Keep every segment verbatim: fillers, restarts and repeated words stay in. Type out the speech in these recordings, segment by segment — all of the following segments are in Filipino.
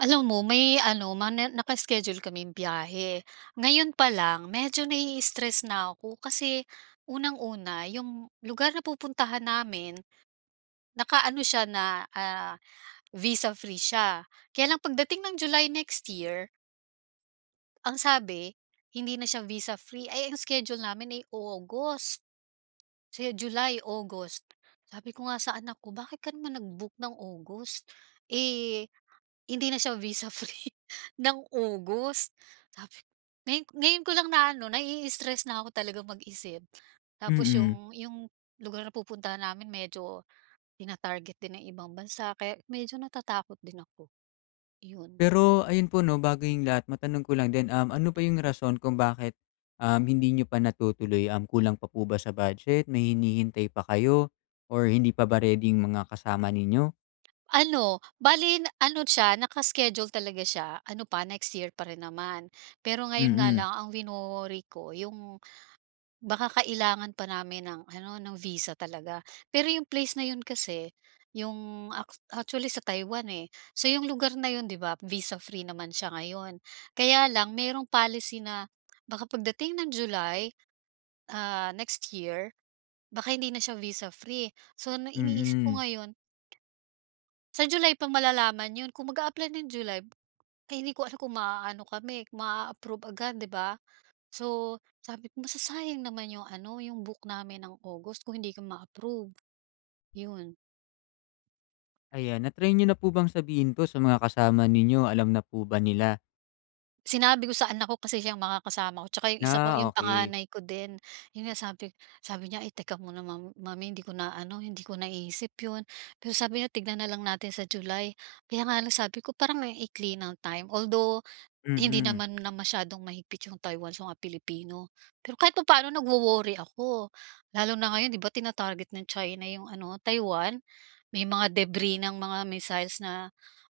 Alam mo, may ano, ma na naka-iskediul kaming biyahe. Ngayon pa lang medyo nai-stress na ako kasi unang-una, ’yong lugar na pupuntahan namin, nakaano siya na, ah, visa-free siya. Kaya lang pagdating ng July next year ang sabi, hindi na siya visa-free. Eh, ang schedule namin ay August, kasi July, August. Sabi ko nga sa anak ko, "Bakit ka naman nag-book ng August, eh, hindi na siya visa-free ng August?" Sabi ngayon ngayon ko lang naano, nai-stress na'ko talagang mag-isip. Tapos Mm. ’yong ’yong lugar na pupuntahan namin medyo tina-target din ng ibang bansa kaya medyo natatakot din ako. Iyon. Pero ayun po ’no, bago ’yong lahat, matanong ko lang din, um, ano ba ’yong rason kung bakit, uhm, hindi niyo pa natutuloy? Um, kulang pa po ba sa budget, may hinihintay pa kayo or hindi pa ba ready 'yong mga kasama ninyo? Ano, bale na ano siya, naka-iskediul talaga siya, ano pa next year pa rin naman. Pero ngayon nga Mm. lang ang wino-worry ko ’yong baka kailangan pa namin ng ano, no'ng visa talaga. Pero ’yong place na ’yon kasi, ’yong ak actually sa Taiwan, eh. So ’yong lugar na ’yon, ’di ba, visa-free naman siya ngayon. Kaya lang mayroong policy na baka pagdating ng July, ah, next year, baka hindi na siya visa-free. So 'no, iniisip ko Mm. ngayon sa July pa malalaman ’yon. Kung mag-aapply ng July kaya hindi ko alam kung ma-aano kami, ma-aapprove agad, ’di ba? So sabi ko, masasayang naman ’yong ano, ’yong book namin ng August kung hindi kami ma-approve. ’Yon. Ayan, na-try niyo na po bang sabihin 'to, sa mga kasama ninyo, alam na po ba nila? Sinabi ko sa anak ko, kasi siyang makakasama ko 'tsaka 'yong isa ko Ah, 'yong okey. panganay ko din. 'Yon nga sabi sabi niya, eh, "Teka muna mom mommy 'di ko na ano, hindi ko naisip 'yon." Pero sabi niya, "Tignan na lang natin sa July." Kaya nga lang sabi ko parang ang ikli ng time. Although, hindi Mm. naman na masyadong mahigpit 'yong Taiwan sa mga Pilipino. Pero kahit papano nagwo-worry ako, lalo na ngayon 'di ba, tina-target ng China 'yong ano, Taiwan. May mga debris ng mga missiles na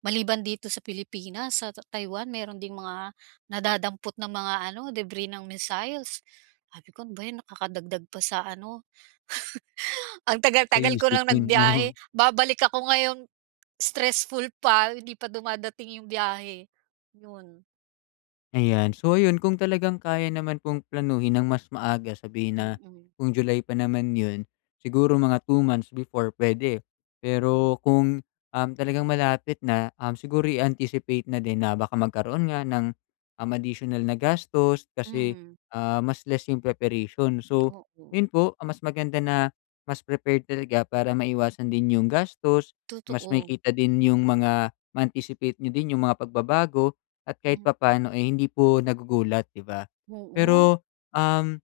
maliban dito sa Pilipinas, sa ta Taiwan meron ding mga nadadampot na mga ano debris ng missiles. Sabi ko ano ba 'yan nakakadagdag pa sa ano. Ang So, tagal-tagal ko ng iisipin nagbiyahe, mo. babalik ako ngayon, stressful pa, hindi pa dumadating yung biyahe, yun. Ayan. So, ayun kung talagang kaya naman pong planuhin nang mas maaga, sabihin na Mm. kung July pa naman 'yon siguro mga two months before pwede. Hmm. Pero kung, um talagang malapit na, um, siguro i-anticipate na din na baka magkaroon nga ng, um additional na gastos, kasi, Hmm. ah, mas less yung preparation. So Oo. yun po, ah, mas maganda na mas prepared talaga para maiwasan din yung gastos, mas Totoo. makikita din yung mga ma-anticipate niyo din yung mga pagbabago at kahit Hmm. papano, eh, hindi po nagugulat, 'di ba. Oo. Pero, um,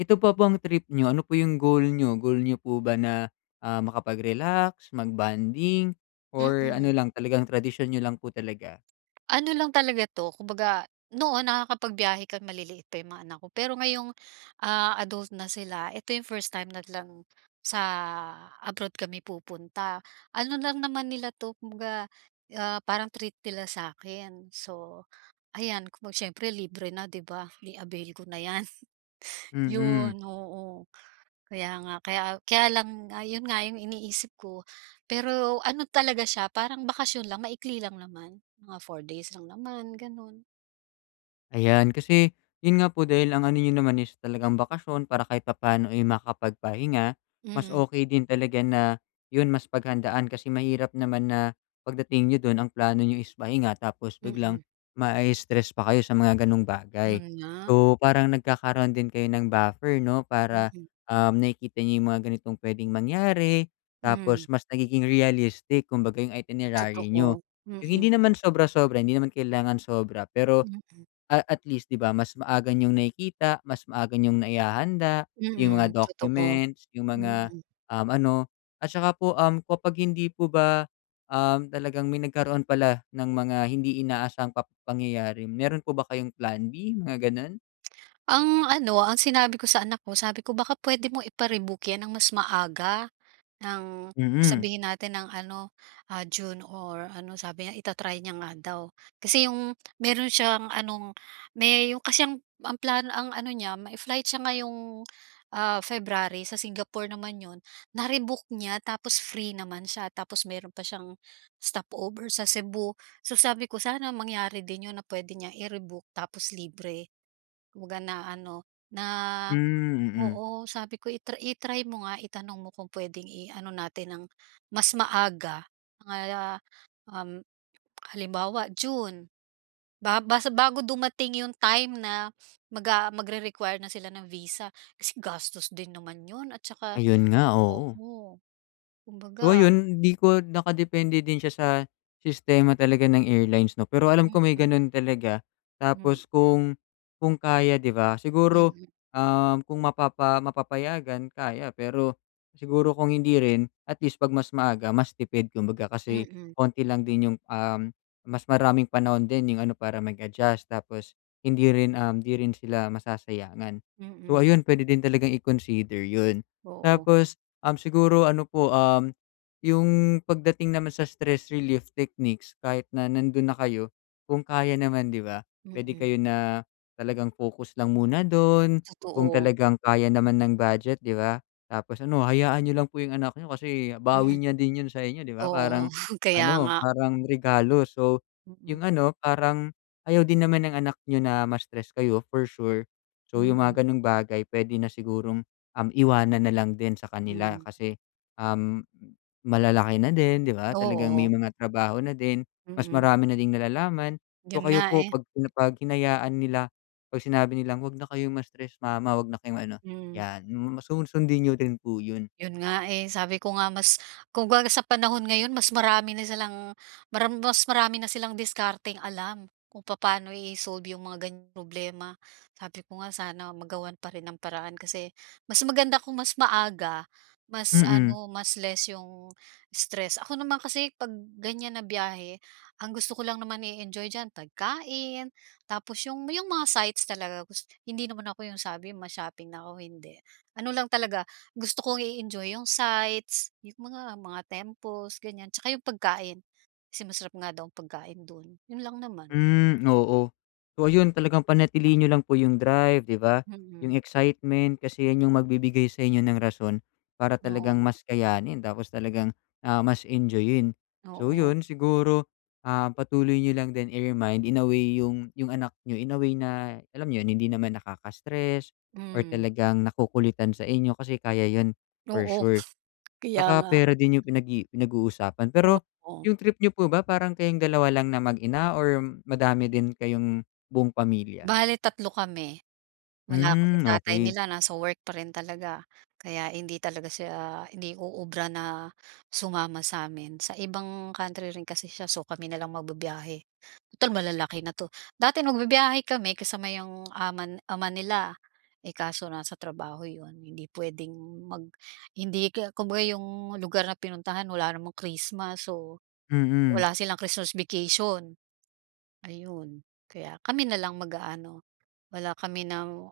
ito ba pong trip niyo, ano po yung goal niyo? Goal niyo po ba na, ah, makapag-relax, mag bonding or ano Mm. lang, talagang tradisyon niyo lang po talaga? Ano lang talaga 'to, kumbaga, noon nakakapagbiyahe kang maliliit pa 'yong mga anak ko. Pero ngayong, ah, adult na sila, ito 'yong first time nag lang, sa abroad kami pupunta. Ano lang naman nila 'to kumbaga, ah, parang treat nila sa akin, so ayan, kumbaga siyempre libre na 'di ba, i-avail ko na 'yan. Mm. Yun, oo, kaya nga, kaya kaya lang nga, ah, yun nga yung iniisip ko pero ano talaga siya parang bakasyon lang maikli lang naman, mga four days lang naman ganun. Ayan, kasi 'yon nga po dahil ang ano n'yo naman is talagang bakasyon para kahit papa'no, eh, makapagpahinga. Mas Mm. okey din talaga na 'yon, mas paghandaan kasi mahirap naman na pagdating n'yo do'n, ang plano n'yo is pahinga tapos biglang Mm. mai-stress pa kayo sa mga gano'ng bagay, Yun nga. so parang nagkakaroon din kayo ng buffer 'no, para, Mm. um, nakikita n'yo yung mga ganitong puwedeng mangyari tapos Mm. mas nagiging realistic kumbaga yung itinerary n'yo, Totoo, yung hindi mm. naman sobra-sobra, hindi naman kailangan sobra pero, Mm. ah, at least di ba mas maaga niyong nakikita, mas maaga niyong naihahanda yung mga Mm, totoo, documents, yung mga, mm. um, ano, at tsaka po kapag hindi po ba, um, talagang may nagkaroon pala ng mga hindi inaasahang pap pangyayari, meron po ba kayong Plan B, mga gano'n? Ang ano, ang sinabi ko sa anak ko, sabi ko, baka puwede mo ipa-rebook 'yan ng mas maaga, ng Mm. sabihin natin ng ano, ah, June or ano, sabi niya, ita-try niya nga daw. Kasi yung meron siyang anong me yung kasi ang ang plano, ang ano niya, may-flight siya ngayong, ah, February sa Singapore naman 'yon, na-rebooked niya tapos free naman siya tapos mayro'n pa siyang stopover sa Cebu, so sabi ko sana mangyari din 'yon na puwede niyang i-rebook tapos libre. waga na ano, na Hmm, mm. oo, sabi ko, i-tr i-try mo nga, itanong mo kung puwedeng i-ano natin ng mas maaga, mga um, halimbawa, June ba bas bago dumating yung time na maga magre-require na sila ng visa kasi gastos din naman 'yon at tsaka Ayun nga, oo. oo, So, kumbaga ayun hindi ko nakadepende din siya sa sistema talaga ng airlines 'no, pero alam ko may Mm. ganun talaga tapos Hmm. kung kung kaya 'di ba, siguro, Mm. um, kung mapapa mapapayagan kaya, pero siguro kung hindi rin at least 'pag mas maaga, mas tipid kumbaga kasi Mm. konti lang din yung, um, mas maraming panahon din yung ano, para mag-adjust tapos hindi rin, um, hindi rin sila masasayangan. So, Mm. ayun pwede din talagang i-consider 'yun. Oo. Tapos, um, siguro ano po, um, yung pagdating naman sa stress relief techniques, kahit na nandun na kayo kung kaya naman 'di ba, puwede Mm. kayo na talagang focus lang muna dun kung Totoo. talagang kaya naman ng budget, 'di ba? Tapos ano, hayaan n'yo lang po yung anak n'yo kasi bawi Mm. niya din 'yun sa inyo, 'di ba? Parang Oo, kaya ano, nga. parang regalo. So, yung Mm. ano, parang ayaw din naman ng anak n'yo na ma-stress kayo for sure, so yung Mm. mga gano'ng bagay, puwede na sigurong, um, iwanan na lang din sa kanila Mm. kasi, um, malalaki na din, 'di ba? Talagang may Oo. mga trabaho na din, mas Mm. marami na ding nalalaman. So, Yun kayo nga, po eh. 'pag 'pag hinayaan nila, 'pag sinabi nilang 'wag na kayong ma-stress, mama. Huwag na kayong ano, Mm. 'yan masu sun sundin n'yo din po 'yon. Yun nga, eh, sabi ko nga, mas kung ga sa panahon ngayon, mas marami na silang maram mas marami na silang diskarteng alam kung papaano i-solve yung mga ganiyang problema, sabi ko nga, sana magawan pa rin ng paraan kasi mas maganda kung mas maaga, mas Mm. ano, mas less yung stress. Ako naman kasi 'pag ganyan na biyahe, ang gusto ko lang naman i-enjoy diyan pagkain tapos yung yung mga sites talaga, gus hindi naman ako yung sabi ma-shopping, nako, hindi. Ano lang talaga, gusto kong i-enjoy yung sites yung mga mga temples, ganyan. Tsaka yung pagkain, kasi masarap nga daw pagkain do'n, 'yon lang naman. Hmm, oo. So, ayun talagang panatilihin n'yo lang po yung drive, di ba, yung Mm. excitement, kasi 'yan yung magbibigay sa inyo ng rason para talagang Oo. mas kayanin tapos talagang, ah, mas enjoyin, so Oo. yun siguro, ah, patuloy niyo lang din, i-remind, in a way yung yung anak n'yo in a way na alam nyo 'yon, hindi naman nakaka-stress or Hmm. talagang nakukulitan sa inyo kasi kaya yun for Oo, sure. kaya Tsaka nga. pera din yung pinag-i pinag-uusapan. O Pero o. yung trip niyo po ba, parang kayong dalawa lang na mag-ina or madami din kayong buong pamilya? Bale, tatlo kami. Wala kasi Hmm, tatay okey. nila, nasa work pa rin talaga kaya hindi talaga siya, hindi uubra na sumama sa amin. Sa ibang country rin kasi siya, so kami na lang magbibiyahe, tutal malalaki na 'to. Dati nagbibiyahe kami kasama yung aman ama nila, eh, kaso nasa trabaho 'yon, hindi puwedeng mag hindi k'ya kumbaga yung lugar na pinuntahan, wala namang Christmas, so Mm. wala silang Christmas vacation. Ayun, kaya kami na lang mag-aano, wala kami ng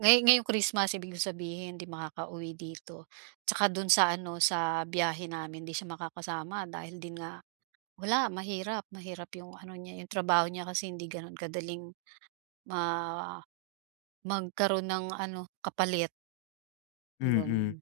ngay ngayong Christmas, ibig kong sabihin, 'di makakauwi dito 'tsaka do'n sa ano, sa biyahe namin, di siya makakasama dahil din nga wala, mahirap mahirap yung ano niya, yung trabaho niya kasi hindi gano'n kadaling ma magkaroon ng ano, kapalit. Mm, 'Yon.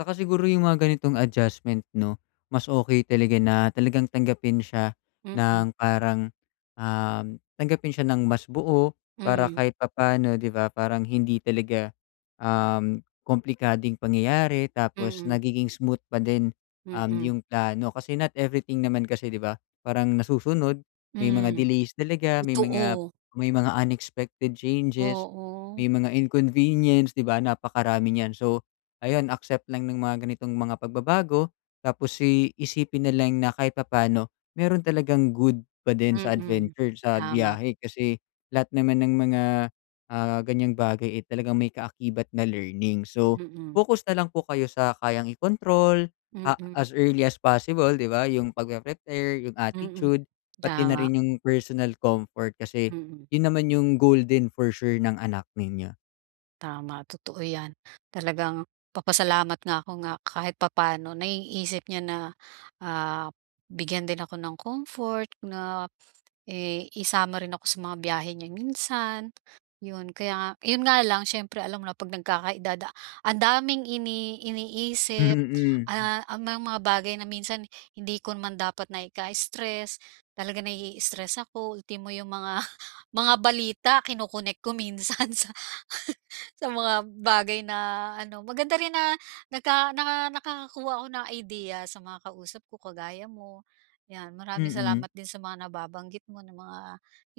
saka siguro yung mga ganitong adjustment 'no, mas okey talaga na talagang tanggapin siya Mm. ng parang, uhm, tanggapin siya ng mas buo para Mm. kahit papaano 'di ba, parang hindi talaga, uhm, komplikadong pangyayari. Tapos Mm. nagiging smooth pa din, uhm, Mm. yung plano. Kasi not everything naman kasi 'di ba, parang nasusunod, may mga Mm, delays talaga, may mga totoo. may mga unexpected changes, Oo. may mga inconvenience, 'di ba? Napakarami nyan. So, ayan, accept lang ng mga ganitong mga pagbabago tapos i isipin na lang na kahit papaano meron talagang good pa din sa Mm, adventure sa tama. biyahe. Kasi lahat naman ng mga, ah, ganyang bagay eh, talagang may kaakibat na learning. So, Mm. focus na lang po kayo sa kayang ikontrol, ah, Mm. as early as possible, 'di ba, yung pagpre-prepare, yung Mm, attitude pati na tama. rin yung personal comfort. Kasi Mm. yun naman yung goal din for sure ng anak ninyo. Tama, totoo 'yan, talagang nagpapasalamat nga ako nga kahit papaano naiisip niya na, ah, bigyan din ako ng comfort na i isama rin ako sa mga biyahe niya minsan, 'yon. Kaya nga 'yon nga lang, siyempre alam mo na 'pag nagkaka-edad ang daming ini iniisip, Mm. ah, ang mga bagay na minsan hindi ko naman dapat na ika-stress talaga nai-stress ako ultimo yung mga mga balita kinokonek ko minsan sa sa mga bagay na ano, maganda rin na naka naka nakakakuha ako ng idea sa mga kausap ko kagaya mo, yan. Maraming Mm. salamat din sa mga nababanggit mo na mga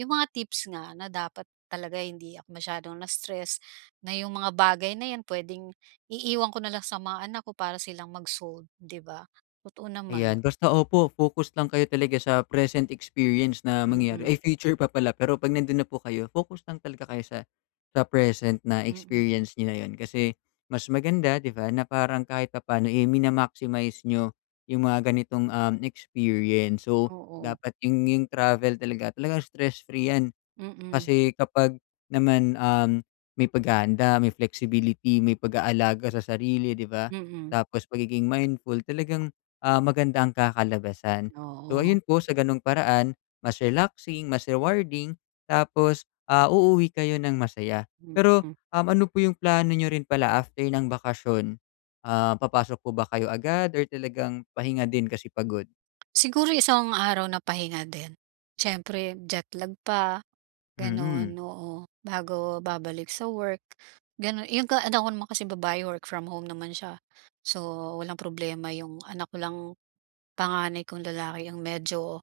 yung mga tips nga na dapat talaga hindi ako masyadong na-stress, na yung mga bagay na yan pwedeng iiwan ko na lang sa mga anak ko para silang mag-solve, 'di ba? Totoo Ayan, naman. basta opo focus lang kayo talaga sa present experience na Mm. mangyayari ay, future pa pala. Pero 'pag nandun na po kayo, focus lang talaga kayo sa sa present na Mm. experience niyo na yun. Kasi mas maganda, 'di ba, na parang kahit papaano eh, mina-maximize niyo yung mga ganitong, uhm, experience. So, Oo. dapat yung yung travel talaga, talagang stress free 'yan. Mm. Kasi kapag naman, uhm, may paghahanda, may flexibility, may pag-aalaga sa sarili, 'di ba? Mm. Tapos, pagiging mindful talagang, ah, maganda ang kakalabasan. So, Oo. ayun po sa gano'ng paraan mas relaxing, mas rewarding, tapos, ah, uuwi kayo ng masaya. Pero, Mm. uhm, ano po yung plano niyo rin pala after ng bakasyon, ah, papasok po ba kayo agad or talagang pahinga din kasi pagod? Siguro, isang araw na pahinga din. Siyempre, jetlag pa, gano'n, Mm. oo, bago babalik sa work, gano'n. Eh, yung ga yung anak ko naman kasing babae, work from home naman siya. So, walang problema yung anak ko lang, panganay kong lalaki ang medyo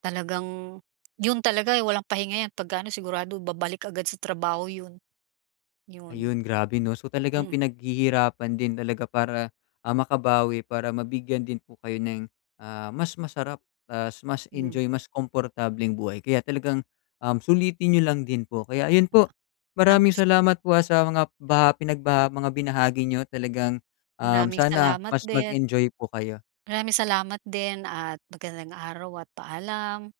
talagang 'yon talaga walang pahinga yan pagka ano, sigurado babalik agad sa trabaho 'yon. 'Yon. Ayun, grabe 'no? So, talagang Mm. pinaghihirapan din talaga para, ah, makabawi, para mabigyan din po kayo ng, ah, mas masarap tapos mas Mm. enjoy, mas komportableng buhay. Kaya talagang, uhm, sulitin niyo lang din po. Kaya ayun po, maraming [unintelligible] salamat po ah, sa mga baha mga pinagbaha mga binahagi niyo talagang, uhm, Maraming sana salamat mas din. mag-enjoy po kayo. Maraming salamat din at magandang araw at paalam.